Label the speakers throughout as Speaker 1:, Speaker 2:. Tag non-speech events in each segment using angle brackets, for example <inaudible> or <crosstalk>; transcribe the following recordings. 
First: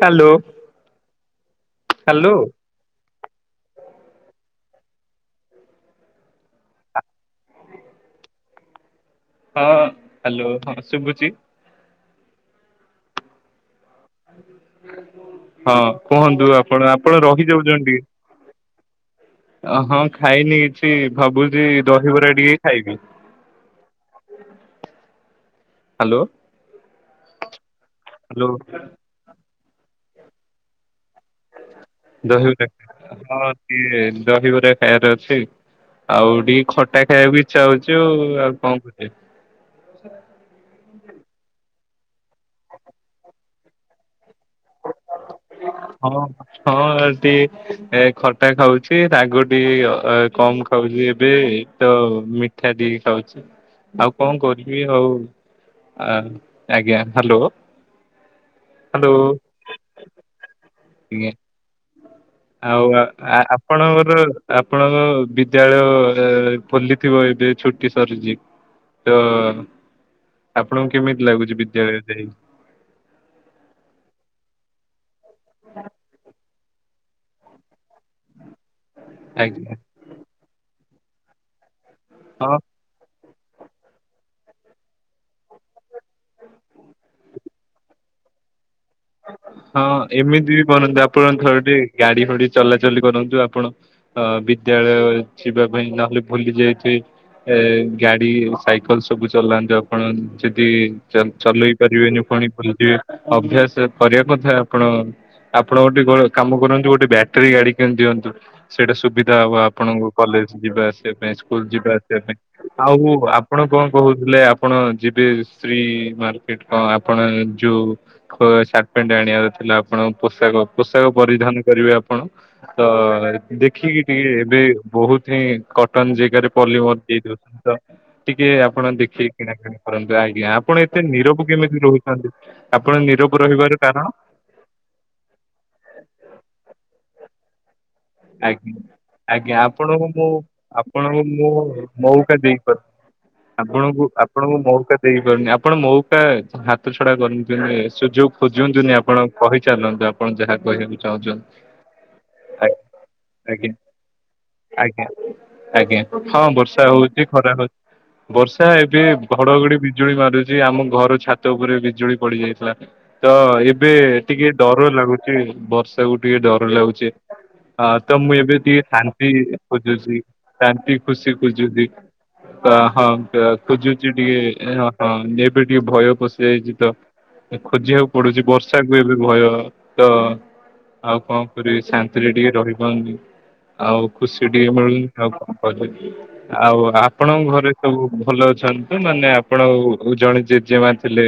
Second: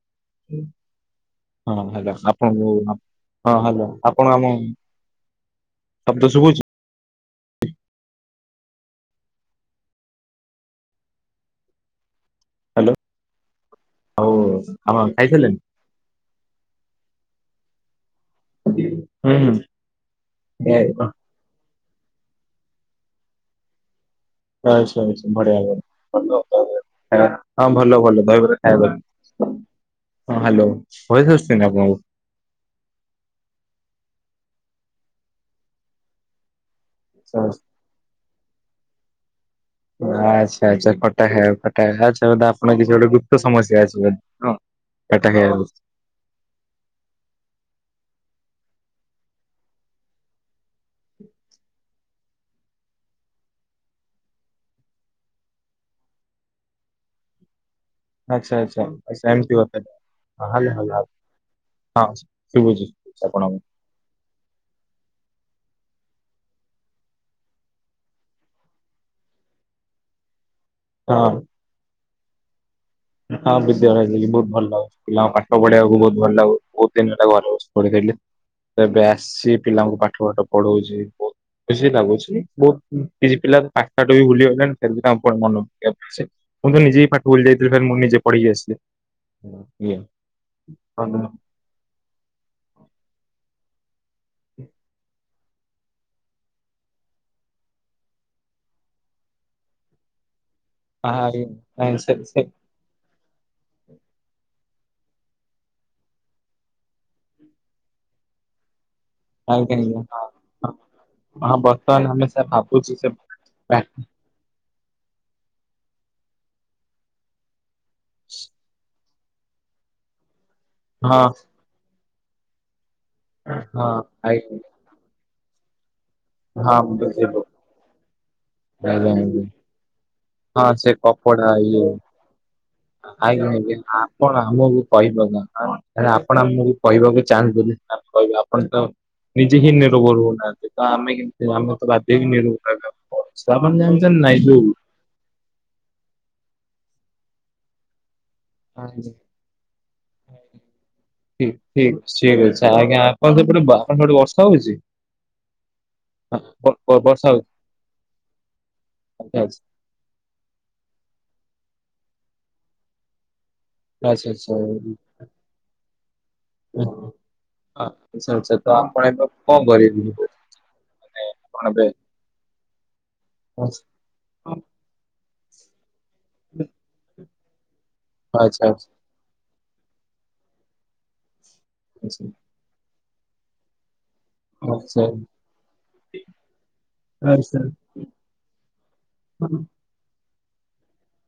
Speaker 1: Hello
Speaker 2: ହଁ hello
Speaker 1: hello
Speaker 2: ଆପଣ ଯ ହଁ ହାଲୋ ଆପଣ ଆମ ଆମ ତ ଶୁବୁଛି।
Speaker 1: ହଁ ହାଲୋ ହଁ ଶୁଭୁଛିି।
Speaker 2: ହାଲୋ।
Speaker 1: ହଁ କୁହନ୍ତୁ ଆପଣ ଆପଣ ରହିଯାଉଛନ୍ତି
Speaker 2: ହୁଁ ହୁଁ
Speaker 1: ଟିକେ। ଅ ହଁ ଖାଇନି
Speaker 2: ଏ
Speaker 1: କିଛି ଭାବୁଛି। ଦହିବରା ଟିକେ ଖାଇବି।
Speaker 2: ଆଚ୍ଛା ଆଚ୍ଛା। ବଢିଆ ବ
Speaker 1: ହ୍ୟାଲୋ।
Speaker 2: ଭଲ ଖାଇବା ହଁ ଭଲ ଭଲ ଦହି
Speaker 1: ହ୍ୟାଲୋ
Speaker 2: ବରା ଖାଇବା। ହଁ ହାଲୋ।
Speaker 1: ଦହି ବରା ହଁ ଏ ଦହି ବରା ଖାଇବାର ଅଛି ଆଉ ଟିକେ ଖଟା ଖାଇବା ବି ଚାହୁଛି ଆଉ ଆଉ କଣ କହୁଛ?
Speaker 2: ଆଚ୍ଛା ଆଚ୍ଛା ଆଉ ଫଟା ଆଚ୍ଛା ବଧ ଆପଣଙ୍କ କିଛି ଗୋଟେ ଗୁପ୍ତ ସମସ୍ୟା ଅଛି ବୋ
Speaker 1: ହଁ ହଁ ଏ ଟିକେ ଖର୍ଚ୍ଚ ଖଟା ଖାଉଛି ରାଗଟି କମ ଖାଉଛି ଏବେ ତ ମିଠା ଟିକେ ଖାଉଛି। ଆଉ କଣ କରିବି ଆଉ ଆଜ୍ଞା ହାଲୋ।
Speaker 2: ଆଚ୍ଛା ଆଚ୍ଛା ଆଚ୍ଛା ଏମତି ହାଲୋ ହାଲୋ ଆ
Speaker 1: ଆଜ୍ଞା ଆଉ ଆପଣଙ୍କର ଆପଣଙ୍କ ବିଦ୍ୟାଳୟ ଖୋଲିଥିବ ଏବେ ଛୁଟି ସରିଚି। ତ ଆପଣଙ୍କୁ
Speaker 2: ହଁ।
Speaker 1: କେମିତି ଲାଗୁଛି ବିଦ୍ୟାଳୟରେ ଯାଇ କି?
Speaker 2: ହଁ ବିଦ୍ୟାଳୟ ବହୁତ ଭଲ ଲାଗୁଛି ପିଲା ପାଠ ପଢିବାକୁ ବହୁତ ଭଲ ଲାଗୁ ବହୁତ ଦିନ ହେ ଭଲ ଲାଗୁଛି। ପଢିଥିଲି ଏବେ ଆସି
Speaker 1: ଆଜ୍ଞା
Speaker 2: ପିଲାଙ୍କୁ ପାଠ ପାଠ ପଢଉଛି ବହୁତ ବୁସି ଭାବୁଛି
Speaker 1: ହଁ
Speaker 2: ବହୁତ କିଛି ପିଲା ପାଖାଠ ବି ଭୁଲିଗଲେଣିି ସେ କ ମନ ମୁଁ ତ ନିଜେ ହି ପାଠ ଭୁଲି ଯାଇଥିଲି ମୁଁ ନିଜେ ପଢିକି ଆସିଲି।
Speaker 1: ହଁ
Speaker 2: ଇଏ
Speaker 1: ଏମିତି ବି କରନ୍ତୁ ଆପଣ ଥର ଟିକେ ଗାଡି ଫାଡି ଚଲାଚଲି କରନ୍ତୁ ଆପଣ ଅ ବିଦ୍ୟାଳୟ ଯିବା ପାଇଁ ନହେଲେ ଭୁଲି ଯାଇଥିବ। ଏ ଗାଡି ସାଇକେଲ ସବୁ ଚଲାନ୍ତୁ ଆପଣ ସେଠି
Speaker 2: ଆହାରି,
Speaker 1: ଚଲେଇ
Speaker 2: ନାଇଁ ସେ
Speaker 1: ପାରିବେନି
Speaker 2: ସେ
Speaker 1: ପୁଣି ଭୁଲିଯିବେ ଅଭ୍ୟାସ। କରିବା ଆପଣ ଆପଣ ଗୋଟେ କାମ କରନ୍ତୁ ଗୋଟେ ବ୍ୟାଟେରୀ ଗାଡି କେ ଦିଅନ୍ତୁ। ସେଇଟା ସୁବିଧା ହବ
Speaker 2: ଆଉ କାହିଁକି?
Speaker 1: ଆପଣଙ୍କୁ କଲେଜ
Speaker 2: ହଁ
Speaker 1: ଯିବା ଆସିବା ପାଇଁ
Speaker 2: ହଁ,
Speaker 1: ସ୍କୁଲ ଯିବା
Speaker 2: ବର୍ତ୍ତମାନ
Speaker 1: ଆସିବା
Speaker 2: ଆମେ
Speaker 1: ପାଇଁ
Speaker 2: ସେ ଭାବୁଛି
Speaker 1: ଆଉ
Speaker 2: ସେ
Speaker 1: ଆପଣଙ୍କ
Speaker 2: ପ୍ରା-
Speaker 1: କଣ କହୁଥିଲେ ଆପଣ। ଯିବେ ସ୍ତ୍ରୀ ମାର୍କେଟ କଣ ଆପଣ ଯୋଉ ପେଣ୍ଡ ଆଣିବାର ଥିଲା ଆପଣ ପୋଷାକ ପୋଷାକ
Speaker 2: ହଁ
Speaker 1: ପରିଧାନ କରିବେ ଆପଣ। ତ
Speaker 2: ହଁ
Speaker 1: ଦେଖିକି ଟିକେ
Speaker 2: ଆଇ
Speaker 1: ଏବେ ବହୁତ ହିଁ କ ପ
Speaker 2: ହଁ
Speaker 1: ଦେଇଉଛନ୍ତି
Speaker 2: ବୁଝିଲୁ।
Speaker 1: ତ ଟିକେ ଆପଣ
Speaker 2: ଆଜ୍ଞା,
Speaker 1: ଦେଖିକି
Speaker 2: ଆଜ୍ଞା।
Speaker 1: କିଣାକିଣା କରନ୍ତୁ ଆଜ୍ଞା
Speaker 2: ହଁ
Speaker 1: ଆପଣ।
Speaker 2: ସେ
Speaker 1: ନିରବ
Speaker 2: କପଡା
Speaker 1: କେମିତି
Speaker 2: ଇଏ
Speaker 1: ରହୁଛନ୍ତି ଆପଣ ନିରବ
Speaker 2: ଆଜ୍ଞା
Speaker 1: ରହିବାର
Speaker 2: ଆଜ୍ଞା
Speaker 1: କାରଣ
Speaker 2: ଆପଣ ଆମକୁ କହିପାରୁ ନାହାଁନ୍ତି ଆପଣ ଆମକୁ କହିବାକୁ ଚାହାଁନ୍ତୁନି କହିବେ ଆପଣ
Speaker 1: ଆଜ୍ଞା
Speaker 2: ତ
Speaker 1: ଆଜ୍ଞା
Speaker 2: ନିଜେ ହିଁ
Speaker 1: ଆପଣଙ୍କୁ
Speaker 2: ନିରଭର
Speaker 1: ମୁଁ
Speaker 2: ହଉନାହାନ୍ତି ତ ଆମେ
Speaker 1: ଆପଣଙ୍କୁ
Speaker 2: କେମତି
Speaker 1: ମୁଁ
Speaker 2: ଆମେ ତ ବାଧ୍ୟ ବି
Speaker 1: ମଉକା
Speaker 2: ନିରଭ
Speaker 1: ଦେଇପାରୁନି
Speaker 2: ରହିବାକୁ ପ
Speaker 1: ଆପଣଙ୍କୁ ଆପଣଙ୍କୁ ମଉକା ଦେଇପାରୁନି ଆପଣ ମଉକା ଛଡ଼ା କର ଦ ସୁଯୋଗ। ଖୋଜନ୍ତୁନି
Speaker 2: ଆଜ୍ଞା।
Speaker 1: ଆପଣ କହିଚଲନ୍ତୁ ଆପଣ ଯାହା କହିବାକୁ ଚାହୁଁଛନ୍ତି ।
Speaker 2: ହ ସେପଟେ। ହଉଛି?
Speaker 1: ଆଜ୍ଞା ଆଜ୍ଞା ହଁ ବର୍ଷା ହଉଛି ଖରା ହଉଛି। ବର୍ଷା ଏବେ ଘଡ଼ଘଡ଼ି ବିଜୁଳି ମାରୁଛି ଆମ ଘର ଛାତ ଉପରେ। ବିଜୁଳି ପଡ଼ି ଯାଇଥିଲା ତ ଏ ଏବେ
Speaker 2: ଆଚ୍ଛା
Speaker 1: ଟିକେ
Speaker 2: ଆଚ୍ଛା
Speaker 1: ଡର ଲାଗୁଛି ବର୍ଷା କୁ ଟିକେ ଡର ଲାଗୁଛି। ହଁ ତ
Speaker 2: ଆଚ୍ଛା
Speaker 1: ମୁଁ
Speaker 2: ଆଚ୍ଛା
Speaker 1: ଏବେ
Speaker 2: ତ
Speaker 1: ଟିକେ
Speaker 2: ଆପଣ ଏବେ
Speaker 1: ଶାନ୍ତି
Speaker 2: କଣ କରିବେ
Speaker 1: ଖୋଜୁଛି
Speaker 2: ମାନେ
Speaker 1: ଶାନ୍ତି ଖୁସି
Speaker 2: ଆପଣ
Speaker 1: ଖୋଜୁଛି।
Speaker 2: ଏବେ
Speaker 1: ତ ହଁ
Speaker 2: ଆଚ୍ଛା
Speaker 1: ଖୋଜୁଛି ଟିକେ ହଁ ଏବେ ଟିକେ ଭୟ ପଶିଯାଇଛି ତ କ। ଖୋଜିବାକୁ ପଡୁଛି
Speaker 2: ଆଚ୍ଛା
Speaker 1: ବର୍ଷାକୁ ଏବେ ଭୟ ତ ଆଉ କଣ। ଶାନ୍ତିରେ ଟିକେ ରହିପାରୁନି ଆଉ। ଖୁସି ଟିକେ ମିଳୁନି
Speaker 2: ଆଚ୍ଛା
Speaker 1: ଆଉ କଣ କରିବି। ଆଉ ଆପଣଙ୍କ ଘରେ ସବୁ ଭଲ ଅଛନ୍ତି ତ ନା। ଆପଣ ଜଣେ ଜେଜେମା ଥିଲେ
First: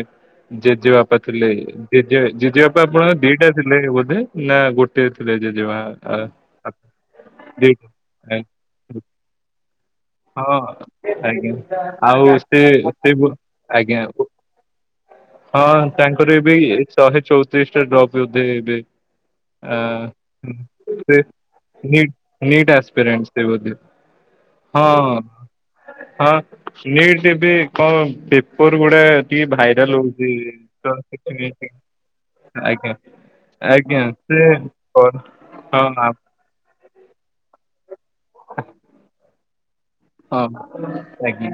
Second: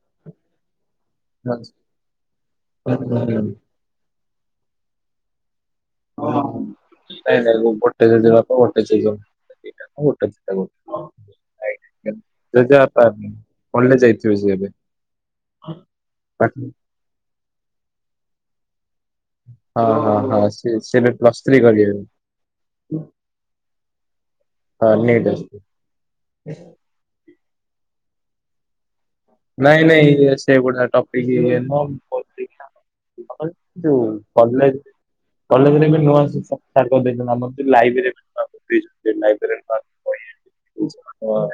Speaker 1: ଜେଜେବା ପା ଥିଲେ ଜେଜେ ଜେଜେ ବାପା ଆପଣଙ୍କ
Speaker 2: ଆଚ୍ଛା
Speaker 1: ଦିଟା
Speaker 2: ଆଚ୍ଛା
Speaker 1: ଥିଲେ ବୋଧେ ନା ଗୋଟେ ଥିଲେ ଯେ ଆ ଆ,
Speaker 2: ନାଇଁ ନାଇଁ
Speaker 1: ଦିଟା।
Speaker 2: ଗୋଟେ ଜେଜେବାପା ଗୋଟେ ଜେଜେମା
Speaker 1: ଆ, ହଁ ଆଜ୍ଞା ଆଉ ସେ ସେ ବ- ଆଜ୍ଞା
Speaker 2: <unintelligible> ଯାଇଥିବେ ହଁ
Speaker 1: ହଁ ତାଙ୍କର ଏ ବି ଆଁ ସେ।
Speaker 2: ହଁ ହଁ ହଁ ସିଏ ସିଏ ଏବେ ପ୍ଲସ୍ ଥ୍ରୀ କରିବେ
Speaker 1: ନି ନିଟ୍ ଅସ୍ପିରେଣ୍ଟ ସେ ବୋଧେ। ହଁ ହଁ ନିଟ୍ ବି କଣ ପେପର ଗୁଡ଼ା। ଟିକେ
Speaker 2: ନାଇଁ
Speaker 1: ଭାଇରାଲ୍
Speaker 2: ନାଇଁ ସେ ଗୋଟେ ଟପିକ୍ ଇଏ
Speaker 1: ହେଉଛି
Speaker 2: ନୁହଁ ମୁଁ
Speaker 1: <unintelligible>
Speaker 2: କହୁଥିଲି ଯୋଉ କଲେଜ କଲେଜରେ ବି ନୂଆ
Speaker 1: <inaudible>
Speaker 2: <unintelligible> ଲାଇବ୍ରେରୀ ଲାଇବ୍ରେରୀ
Speaker 1: ହଁ ଆଜ୍ଞା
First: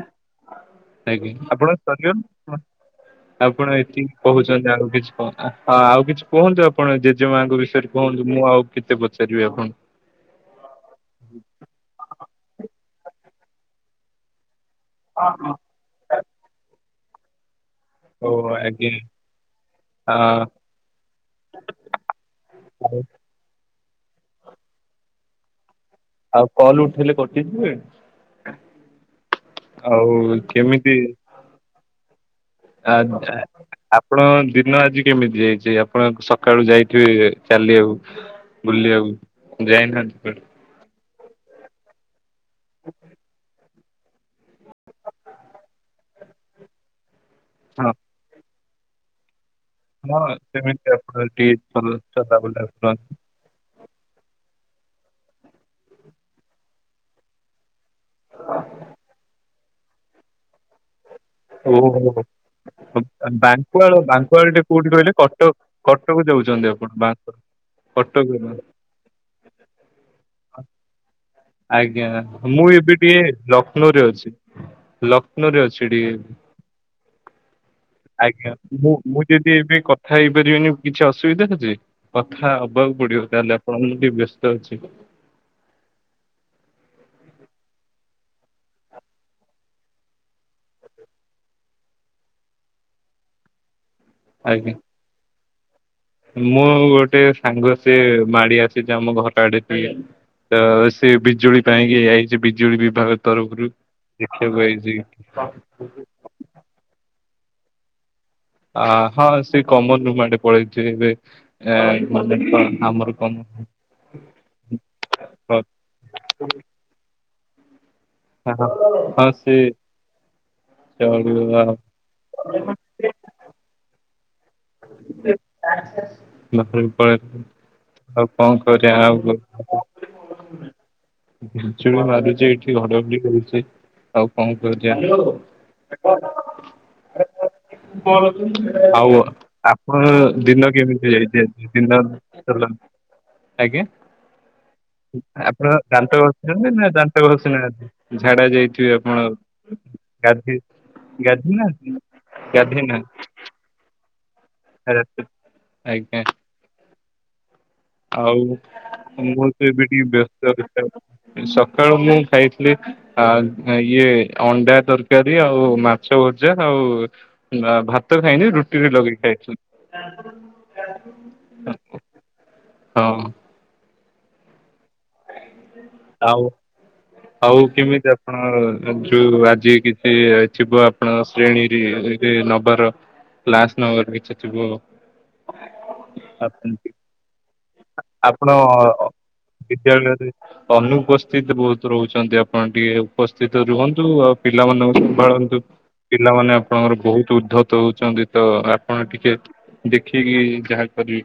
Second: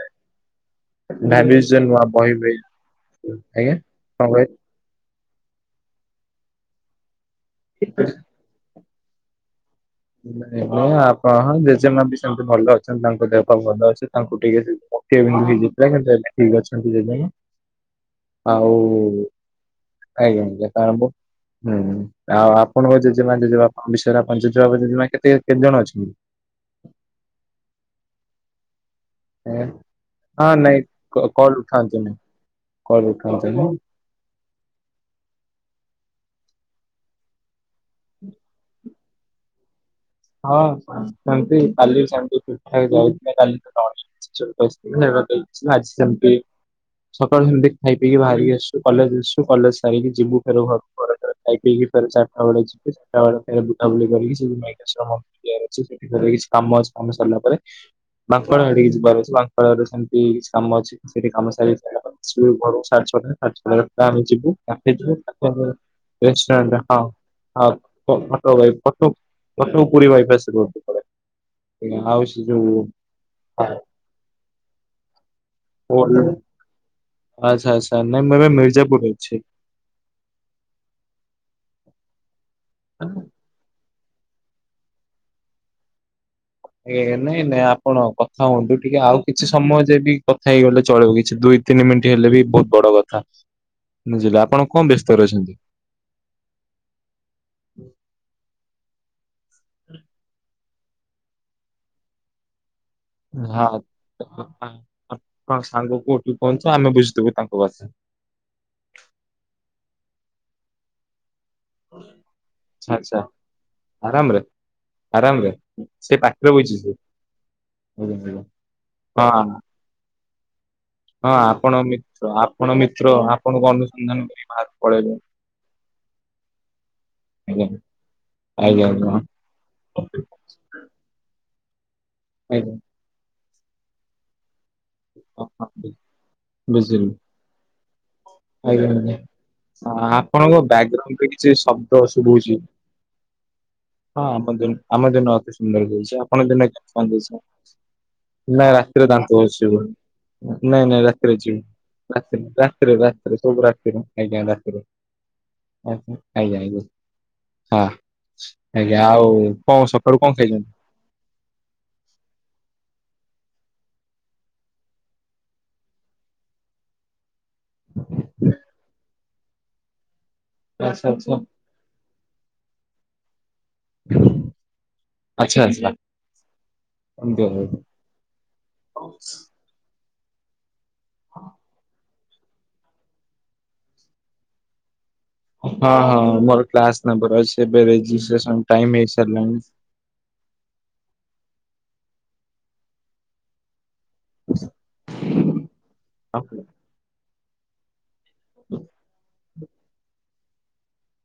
Speaker 1: ଆଜ୍ଞା ଆପଣ
Speaker 2: ବହି
Speaker 1: <unintelligible>
Speaker 2: ଆଜ୍ଞା
Speaker 1: ଆପଣ ଏତିକି
Speaker 2: କଣ କହିଲେ?
Speaker 1: କହୁଛନ୍ତି ଆହୁରି। ହଁ ଆଉ କିଛି କୁହନ୍ତୁ ଆପଣ ଜେଜେମାଙ୍କ ବିଷୟରେ କୁହନ୍ତୁ ମୁଁ ଆଉ କେତେ ପଚାରିବି ଆପଣ
Speaker 2: ନାଇଁ ନାଇଁ ଆପଣ ହଁ ଜେଜେମା ବି ସେମିତି ଭଲ ଅଛନ୍ତି। ତାଙ୍କୁ ଦେହ ପାହା ଭଲ ଅଛି ତାଙ୍କୁ ଟିକେ <unintelligible> ହେଇଯାଇଥିଲା କିନ୍ତୁ ଏବେ ଠିକ ଅଛନ୍ତି ଜେଜେମା
Speaker 1: ଓ
Speaker 2: ଆଉ
Speaker 1: ଆଜ୍ଞା। ଆ
Speaker 2: ଆଜ୍ଞା ଆଜ୍ଞା ହୁଁ। ଅନୁସାର ଆପଣଙ୍କ ଜେଜେବାପା ଜେଜେମା କେତେ କେତେ ଜଣ ଅଛନ୍ତି।
Speaker 1: ଆଉ କଲ ଉଠେଇଲେ କଟିଯିବେ।
Speaker 2: ଆଜ୍ଞା
Speaker 1: ଆଉ
Speaker 2: ହଁ ନାଇଁ
Speaker 1: କେମିତି
Speaker 2: କ କଲ୍ ଉଠାନ୍ତୁନି
Speaker 1: ଆ
Speaker 2: କଲ୍ ଉଠାନ୍ତୁନି
Speaker 1: ଆପଣ ଦିନ ଆଜି କେମିତି ଯାଇଛି ଆପଣ ସକାଳୁ ଯାଇଥିବେ ଚାଲିବାକୁ ବୁଲିବାକୁ ଯାଇନାହାନ୍ତି। କୁଆଡେ?
Speaker 2: ହଁ ସେମିତି ଚାଲିଚି ବି ସେମିତି ଠିକଠାକ ଯାଇଥିଲା କାଲି। <unintelligible> ଆଜି ସେମ୍ତି। ସକାଳୁ ସେମିତି
Speaker 1: ହଁ
Speaker 2: ଖାଇପିଇକି ବାହାରିକି ଆସିଛୁ କଲେଜ ଆସିଛୁ କଲେଜ ସାରିକି
Speaker 1: ହଁ
Speaker 2: ଯିବୁ ଫେର
Speaker 1: ସେମିତି
Speaker 2: ଘରକୁ
Speaker 1: ଆପଣ ଟିକେ
Speaker 2: ଖାଇକି ପିଇକି
Speaker 1: ଚଲା
Speaker 2: ଫେରେ ଚାରିଟା
Speaker 1: ଚଲାବୁଲା
Speaker 2: ବେଳେ ଯିବୁ
Speaker 1: କରନ୍ତୁ।
Speaker 2: ସେତେବେଳେ ବୁଲାବୁଲି କରିକି <unintelligible> ସେଠି ତାଙ୍କର କିଛି କାମ ଅଛି ।କାମ ସରିଲା ପରେ ମାଙ୍କଡ ହାଡିକି ଯିବାର ଅଛି। <unintelligible> ସେମତି କାମ କିଛି ଅଛି। ସେଠି କାମ ସାରିକି
Speaker 1: ଓହୋ
Speaker 2: <unintelligible>
Speaker 1: ବାଙ୍କୁଆଳ
Speaker 2: ଆମେ
Speaker 1: ବାଙ୍କୁଆଳ
Speaker 2: ଯିବୁ
Speaker 1: ଟେ କୋଉଠି କହିଲେ କଟକ
Speaker 2: <unintelligible>
Speaker 1: କଟକ ଯାଉଛନ୍ତି
Speaker 2: ରେଷ୍ଟୁରାଣ୍ଟରେ
Speaker 1: ଆପଣ
Speaker 2: ହଁ
Speaker 1: ବାଙ୍କ କଟକ
Speaker 2: ଫଟୋ
Speaker 1: ଗଲେ।
Speaker 2: ଭାଇ ଫଟୋ ପୁରୀ ବାଇପାସ୍ ରୋଡ
Speaker 1: ଆଜ୍ଞା
Speaker 2: ଆଉ ସେ
Speaker 1: ମୁଁ
Speaker 2: ଯୋଉ
Speaker 1: ଏବେ ଟିକେ ଲଷ୍ନୌରେ ଅଛି। ଲକ୍ଷ୍ନୌରେ ଅଛି ଟିକେ।
Speaker 2: ଆଚ୍ଛା ଆଚ୍ଛା ନାଇଁ ମୁଁ ଏବେ
Speaker 1: ଆଜ୍ଞା ମୁଁ
Speaker 2: ମିର୍ଜାପୁରରେ
Speaker 1: ମୁଁ
Speaker 2: ଅଛି।
Speaker 1: ଯଦି ଏବେ କଥା ହେଇପାରିବିନି କିଛି ଅସୁବିଧା ଅଛି। କଥା ହବାକୁ ପଡିବ ତାହେଲେ ଆପଣଙ୍କ ମୁଁ ବ୍ୟସ୍ତ ଅଛି।
Speaker 2: ହଁନ୍ତୁ ଟିକେ ଆଉ କିଛି ସମୟ ଯେ ବି କଥା ହେଇଗଲେ ଚଳିବ କିଛି ଦୁଇ ତିନି ମିନିଟ୍ ହେଲେ ବି ବହୁତ ବଡ କଥା। ବୁଝିଲେ ଆପଣ
Speaker 1: ଆଜ୍ଞା।
Speaker 2: କଣ ବ୍ୟସ୍ତରେ ଅଛନ୍ତି?
Speaker 1: ମୁଁ ଗୋଟେ ସାଙ୍ଗ ସେ ମାଡି ଆସିଛି ଆମ ଘର ଆଡେ ଟିଏ ତ ସେ ବିଜୁଳି ପାଇଁକି ଆଇଛି ବିଜୁଳି ବି
Speaker 2: ହଁ ଆ କଣ ସାଙ୍ଗ କଉଠି ପହଞ୍ଚୁ ଆମେ ବୁଝିଦବୁ ତାଙ୍କୁ। ହଉ ଆସ।
Speaker 1: ଆ ହଁ ସେ କମନ୍ ରୁମ୍ ଆଡେ ପଳେଇଛି ଏବେ। ଏ ମ ଆମର
Speaker 2: ଆଚ୍ଛା ଆଚ୍ଛା
Speaker 1: କ
Speaker 2: ଆରାମରେ ଆରାମରେ ସେ ପାଖରେ ବଇଛି ସେ। ଆଜ୍ଞା, ଆଜ୍ଞା।
Speaker 1: ହ ହ ହଁ ସେ
Speaker 2: ହଁ
Speaker 1: ଚଳିବ ଆଉ।
Speaker 2: ଆପଣ ମି ଆପଣ ମିତ୍ର ଆପଣଙ୍କ ଅନୁସନ୍ଧାନ କରି ବାହାରକୁ ପଳେଇବେ।
Speaker 1: <unintelligible> ବା ପଳେଇ
Speaker 2: ଆଜ୍ଞା
Speaker 1: ଆଉ କଣ
Speaker 2: ଆଜ୍ଞା
Speaker 1: କରିବା
Speaker 2: ଆଜ୍ଞା ଆଜ୍ଞା
Speaker 1: ଆଉ
Speaker 2: ହଁ
Speaker 1: ଘଞ୍ଚୁ ମାରୁଛି ଏଇଠି ଘଡଘଡ଼ି କରୁଛି, ଆଉ
Speaker 2: ହଁ, ବୁଝିଲି।
Speaker 1: କଣ?
Speaker 2: ଆଜ୍ଞା ଆଜ୍ଞା
Speaker 1: ଆଉ। ଆପଣ
Speaker 2: ଆପଣଙ୍କ
Speaker 1: ଦିନ କେମିତି
Speaker 2: ବ୍ୟାକଗ୍ରାଉଣ୍ଡରେ
Speaker 1: ଯାଇଛି,
Speaker 2: କିଛି
Speaker 1: ଆଜି
Speaker 2: ଶବ୍ଦ
Speaker 1: ଦିନ
Speaker 2: ଶୁଭୁଛି।
Speaker 1: ଆଜ୍ଞା।
Speaker 2: ହଁ ଆମ ଦିନ ଆମ ଦିନ ଅତି
Speaker 1: ଆପଣ
Speaker 2: ସୁନ୍ଦର
Speaker 1: ଦାନ୍ତ
Speaker 2: ଯାଇଛି ଆପଣ ଦିନ
Speaker 1: ଘଷିଛନ୍ତି ନା ଦାନ୍ତ ଘଷି ନାହାନ୍ତି? ଝାଡା
Speaker 2: ନା
Speaker 1: ଯାଇଥିବେ
Speaker 2: ରାତିରେ
Speaker 1: ଆପଣ
Speaker 2: ଦାନ୍ତ ନାଇଁ
Speaker 1: ଗାଧୋଇ
Speaker 2: ନାଇଁ ରାତିରେ
Speaker 1: ଗାଧୋଇ ନାହାନ୍ତି?
Speaker 2: ଯିବୁ ରାତି
Speaker 1: ଗାଧୋଇ
Speaker 2: ରାତିରେ
Speaker 1: ନାହାନ୍ତି
Speaker 2: ରାତି ରାତିରେ ଆଜ୍ଞା ରାତିରେ ଆଜ୍ଞା ଆଜ୍ଞା। ହଁ
Speaker 1: ଆଉ।
Speaker 2: ଆଜ୍ଞା ଆଉ
Speaker 1: ମୋ ତ
Speaker 2: କଣ
Speaker 1: ଏବେ ଟିକେ
Speaker 2: ସକାଳୁ କଣ ଖାଇଛନ୍ତି?
Speaker 1: ବ୍ୟସ୍ତ ସକାଳୁ ମୁଁ ଖାଇଥିଲି ଆ ଇଏ ଅଣ୍ଡା ତରକାରୀ ଆଉ ମାଛ ଭଜା ଆଉ ଭାତ ଖାଇନି ରୁଟିରେ ଲଗେଇକି ଖାଇଚି।
Speaker 2: ଆଚ୍ଛା ଆଚ୍ଛା।
Speaker 1: ହଁ।
Speaker 2: ହ
Speaker 1: ଆଉ
Speaker 2: ଏମିତି
Speaker 1: ଆଉ
Speaker 2: କଥା।
Speaker 1: କେମିତି ଆପଣ ଯୋଉ ଆଜି କିଛି ଏ ଥିବ ଆପଣ ଶ୍ରେଣୀରେ ନବାର କ୍ଲାସ ନବର କିଛି ଥିବ।
Speaker 2: ହଁ ହଁ ମୋର
Speaker 1: ଆପଣ
Speaker 2: କ୍ଲାସ ନବର ଅଛି। ଏବେ ରେଜିଷ୍ଟ୍ରେସନ
Speaker 1: ଆପଣ
Speaker 2: ଟାଇମ ହେଇସାରିଲାଣି।
Speaker 1: ବିଦ୍ୟାଳୟରେ ଅନୁପସ୍ଥିତ ବହୁତ ରହୁଛନ୍ତି ଆପଣ ଟିକେ ଉପସ୍ଥିତ ରୁହନ୍ତୁ। ଆଉ ପିଲାମାନଙ୍କୁ ସମ୍ଭାଳନ୍ତୁ, ପିଲାମାନେ
Speaker 2: ଆଜ୍ଞା
Speaker 1: ଆପଣଙ୍କର ବହୁତ ଉଦ୍ଧତ ହଉଛନ୍ତି। ତ ଆପଣ ଟିକେ ଦେଖିକି ଯାହା କରିବେ।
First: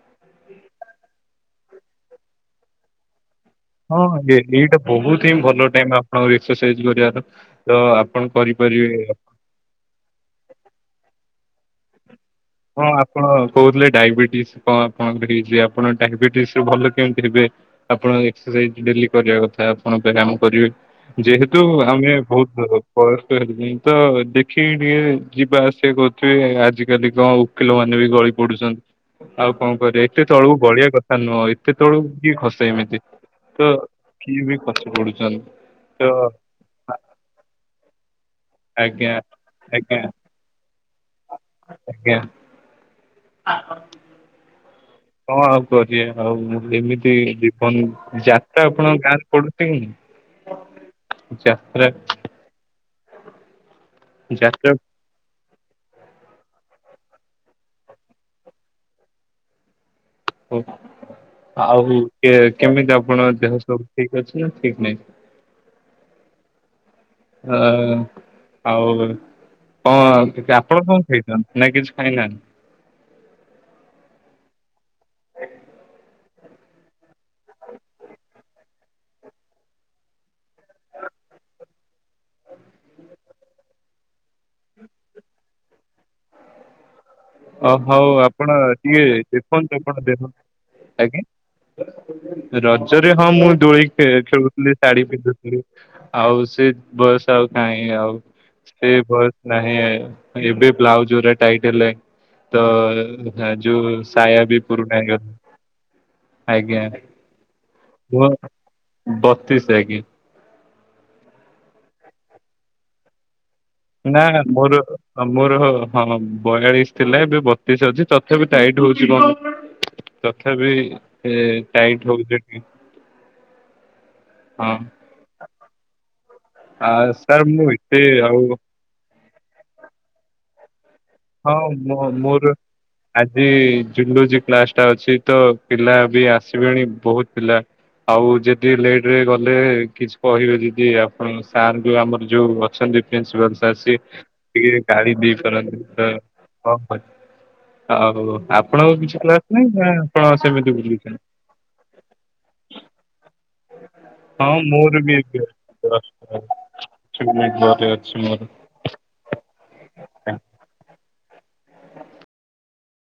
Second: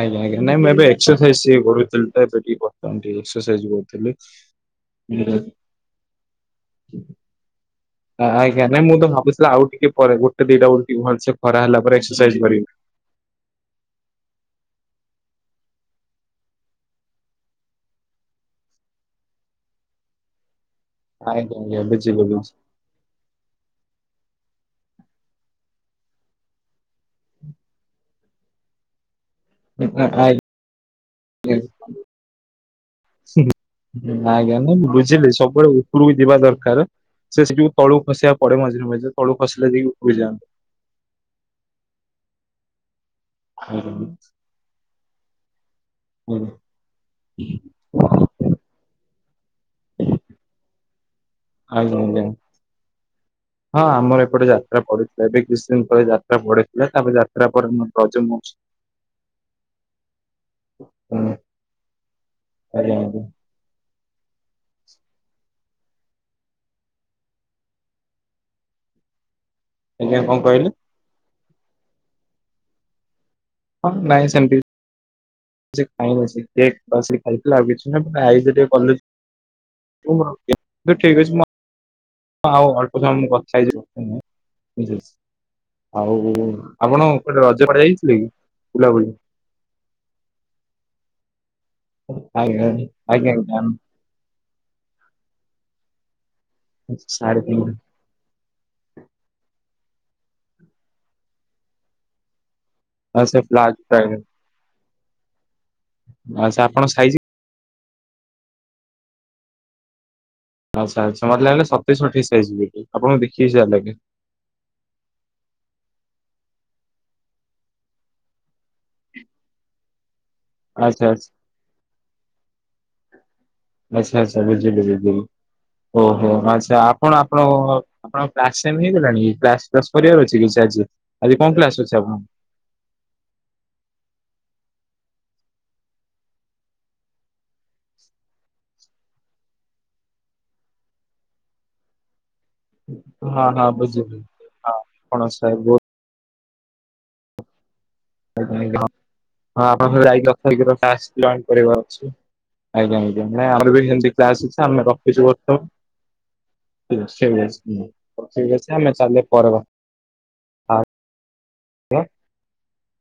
Speaker 2: ଆଜ୍ଞା ଆଜ୍ଞା ନାଇଁ ମୁଁ ଏବେ ଟିକେ ଏକ୍ସରସାଇଜ କରୁଥିଲି ତ ଏକ୍ସରସାଇଜ
Speaker 1: ହଁ
Speaker 2: କରୁଥିଲି।
Speaker 1: ଏଇଟା ବହୁତ ହିଁ ଭଲ ଟାଇମ ଆପଣଙ୍କ ଏକ୍ସରସାଇଜ କରିବାର ତ ଆପଣ
Speaker 2: ଆଜ୍ଞା ନାଇଁ ମୁଁ
Speaker 1: କରିପାରିବେ
Speaker 2: ତ ଭାବୁଥିଲି ଆଉ ଟିକେ ପରେ ଗୋଟେ ଦିଟା ବେଳକୁ ଭଲସେ ଖରା ହେଲା ପରେ ଏକ୍ସରସାଇଜ କରିବି।
Speaker 1: ହଁ ଆପଣ କହୁଥିଲେ ଡାଇବେଟିସ୍ କଣ ଆପଣଙ୍କର ହେଇଛି ଆପଣ ଡାଇବେଟିସ ଭଲ କେମିତି ହେବେ ଆପଣ ଏକ୍ସରସାଇଜ ଡେଲି କରିବା କଥା। ଆପଣ ବୟାମ କରିବେ,
Speaker 2: ଆଜ୍ଞା
Speaker 1: ଯେହେତୁ
Speaker 2: ଆଜ୍ଞା ବୁଝିଲି
Speaker 1: ଆମେ
Speaker 2: ବୁଝିଲି
Speaker 1: ବହୁତ ବୟସ୍ ହେଲେ ତ ଏ ଯିବା ଆସିବା କରୁଥିବେ, ଆଜିକାଲି କଣ ଓକିଲ ମାନେ ବି ଗଳି ପଡୁଛନ୍ତି। ଆଉ କଣ କରିବ,
Speaker 2: ଆ-
Speaker 1: ଏତେ
Speaker 2: ଆଜ୍ଞା।
Speaker 1: ତଳକୁ ବଢିଆ କଥା ନୁହଁ ଏତେ ତଳକୁ କିଏ ଖସେ ଏମିତି ତ କିଏ ବି
Speaker 2: ଆଜ୍ଞା, ନାଇଁ
Speaker 1: ଖସି
Speaker 2: ମୁଁ ବୁଝିଲି
Speaker 1: ପଡୁଛନ୍ତି
Speaker 2: ସବୁବେଳେ
Speaker 1: ତ
Speaker 2: ଉପରୁକୁ ଯିବା ଦରକାର ସେ ସେଠିକୁ ତଳୁ ଖସିବା ପଡେ ମଝିରେ
Speaker 1: ଆଜ୍ଞା।
Speaker 2: ମଝିରେ, ତଳ କୁ ଖସିଲେ ଯାକି
Speaker 1: ଆଜ୍ଞା
Speaker 2: ଉପୁରିଯାଆନ୍ତି।
Speaker 1: ଆଜ୍ଞା ।
Speaker 2: ହର <inaudible>
Speaker 1: ହଁ ଆଉ କର ଆଉ ଏମିତି ଜୀବନ ଯାତ୍ରା ଆପଣଙ୍କ ଗାଁରେ ପଡୁ ଯାତ୍ରା
Speaker 2: ଆଜ୍ଞା। ଆଜ୍ଞା। ହଁ ଆମର ଏପଟେ ଯାତ୍ରା ପଡିୁଥିଲା, ଏ ବି ବିଶଙ୍ଖଳ ଯାତ୍ରା ପଢଥିଲା ତାପରେ ଯାତ୍ରା ପରେ ମୁୋର ରଜମ ଅଛି <unintelligible>
Speaker 1: ହ ଆଉ
Speaker 2: ଆଜ୍ଞା
Speaker 1: କେମିତି
Speaker 2: ଆଜ୍ଞା
Speaker 1: ଆପଣ ଦେହ ସବୁ ଠିକ ଅଛି ନା ଠିକ ନାହିଁ? ହ ଆଉ
Speaker 2: ଆଜ୍ଞା କଣ
Speaker 1: କଣ,
Speaker 2: କହିଲେ?
Speaker 1: ଆପଣ କଣ ଖାଇଛନ୍ତି? ନକି ଖାଇନା?
Speaker 2: ହଁ ନାଇ ସେମିତି କିଛି ଖାଇନି ସେ କେକ୍ ବାସ ଖାଇଥିଲା ଆଉ କିଛି ନାହିଁ ଯ ଟ କ <unintelligible> ଠିକ ଅଛି । ହଁଉ ଅଳ୍ପ ସମ କ <unintelligible> ଛାଇ ବଝ ଆଉ ଆପଣ ରଜ
Speaker 1: ଅ
Speaker 2: କୁଆଡେ
Speaker 1: ହଉ
Speaker 2: ଯାଇଥିଲେ କି?
Speaker 1: ଆପଣ ଟିକେ
Speaker 2: ବୁଲାବୁଲି
Speaker 1: ଦେଖନ୍ତୁ ଆପଣ ଦେଖନ୍ତୁ ଆଜ୍ଞା
Speaker 2: ଆଜ୍ଞା
Speaker 1: ରଜରେ ହଁ
Speaker 2: ଆଜ୍ଞା
Speaker 1: ମୁଁ
Speaker 2: ଆଜ୍ଞା
Speaker 1: ଦୋଳି ଖେଳୁଥିଲି, ଶାଢୀ ପିନ୍ଧୁଥିଲି ଆଉ ସେ ବୟସ୍
Speaker 2: ସାଢେ
Speaker 1: ଆଉ
Speaker 2: ତିନି
Speaker 1: କାହିଁ ଆଉ, ସେ ବୟସ ନାହିଁ । ଏବେ ବ୍ଲାଉଜରେ ଟାଇଟ୍ ହେଲାଣି । ତ ଯୋଉ ସାୟା ବି ପୁରୁଣା
Speaker 2: ଆଚ୍ଛା, ଆପଣ ସାଇଜ
Speaker 1: ହ, ବତିଶ ଲାଗେ ।
Speaker 2: ଆଚ୍ଛା, ଆଚ୍ଛା, ମତେ ଲାଗିଲେତେଇଶ ଅଠେଇଶିଇଯିବ ଆପଣଙ୍କୁ ଦେଖି
Speaker 1: ନା ମୋର ମୋର ହଁ ବୟାଳିଶ ଥିଲା, ଏବେ ବତିଶ ଅଛି ତଥାପି ତାଇଟ ହଉଛି କଣ ତଥାପି
Speaker 2: ଆଚ୍ଛା ଆଚ୍ଛା
Speaker 1: ଟାଇଟ ହଉଛିିକ
Speaker 2: ଆଚ୍ଛା ଆଚ୍ଛା ବୁଝିଲି । ଓହୋ ଆଚ୍ଛା,
Speaker 1: ଆ
Speaker 2: ଆପଣ
Speaker 1: ସାର୍ ମୁଁ
Speaker 2: ଆପଣଙ୍କ,
Speaker 1: ଏତେ ଆଉ
Speaker 2: ଆପଣଙ୍କ ହେଇଗଲାଣି କ୍ଲାସ କରିବାର ଅଛି କିଛି ଆଜି? ଆଜି କଣ
Speaker 1: ହଁ
Speaker 2: କ୍ଲାସ ଅଛି
Speaker 1: ମୁ
Speaker 2: ଆପଣଙ୍କ?
Speaker 1: ମୋର ଆଜି ଜୁଲେଜୀ କ୍ଲାସ ଅଛି ତ ପିଲା ବି ଆସିବେଣି, ବହୁତ ପିଲା ଆଉ ଯଦି ଲେଟ ରେ ଗଲେ କିଛି କହିବେ ଯଦି ଆପଣ ସାର୍ ଯଉ ଆମର ଯୋଉ ଅଛନ୍ତି
Speaker 2: ହଁ
Speaker 1: ପ୍ରପାଲ
Speaker 2: ହଁ
Speaker 1: ସ ସ
Speaker 2: ବୁଝିଲି ହଁ
Speaker 1: ଟିକେ ଗାଡି
Speaker 2: ଆପଣ
Speaker 1: ଦେଇ
Speaker 2: ସାର୍
Speaker 1: କର <unintelligible> ହଉ
Speaker 2: ବହୁତ
Speaker 1: ଆପଣଙ୍କୁ କିଛି କ୍ଲାସ
Speaker 2: ହଁ
Speaker 1: ନାହିଁ ନା ଆପଣ
Speaker 2: ଯାଇକି
Speaker 1: ସେମିତି
Speaker 2: ଅଥରିକ କ୍ଲାସ୍
Speaker 1: ବୁଛନ୍ତି
Speaker 2: ଜଏନ୍ କରିବାର ଅଛି। ଆଜ୍ଞା, ଆଜ୍ଞା, ଆର ବି ହିନ୍ଦୀ କ୍ଲାସ
Speaker 1: ହଁ
Speaker 2: ଅଛି, ଆମେ
Speaker 1: ମୋର ବି
Speaker 2: ରଖିଛୁ
Speaker 1: ଏବେ ଜଷ୍ଟ
Speaker 2: ବର୍ତମାନ, ସେଇ ଠିକ ଅଛି, ଆମେ ଚାଲିଲ ପରେ
Speaker 1: ଆ <inaudible>
Speaker 2: ହ କ <unintelligible>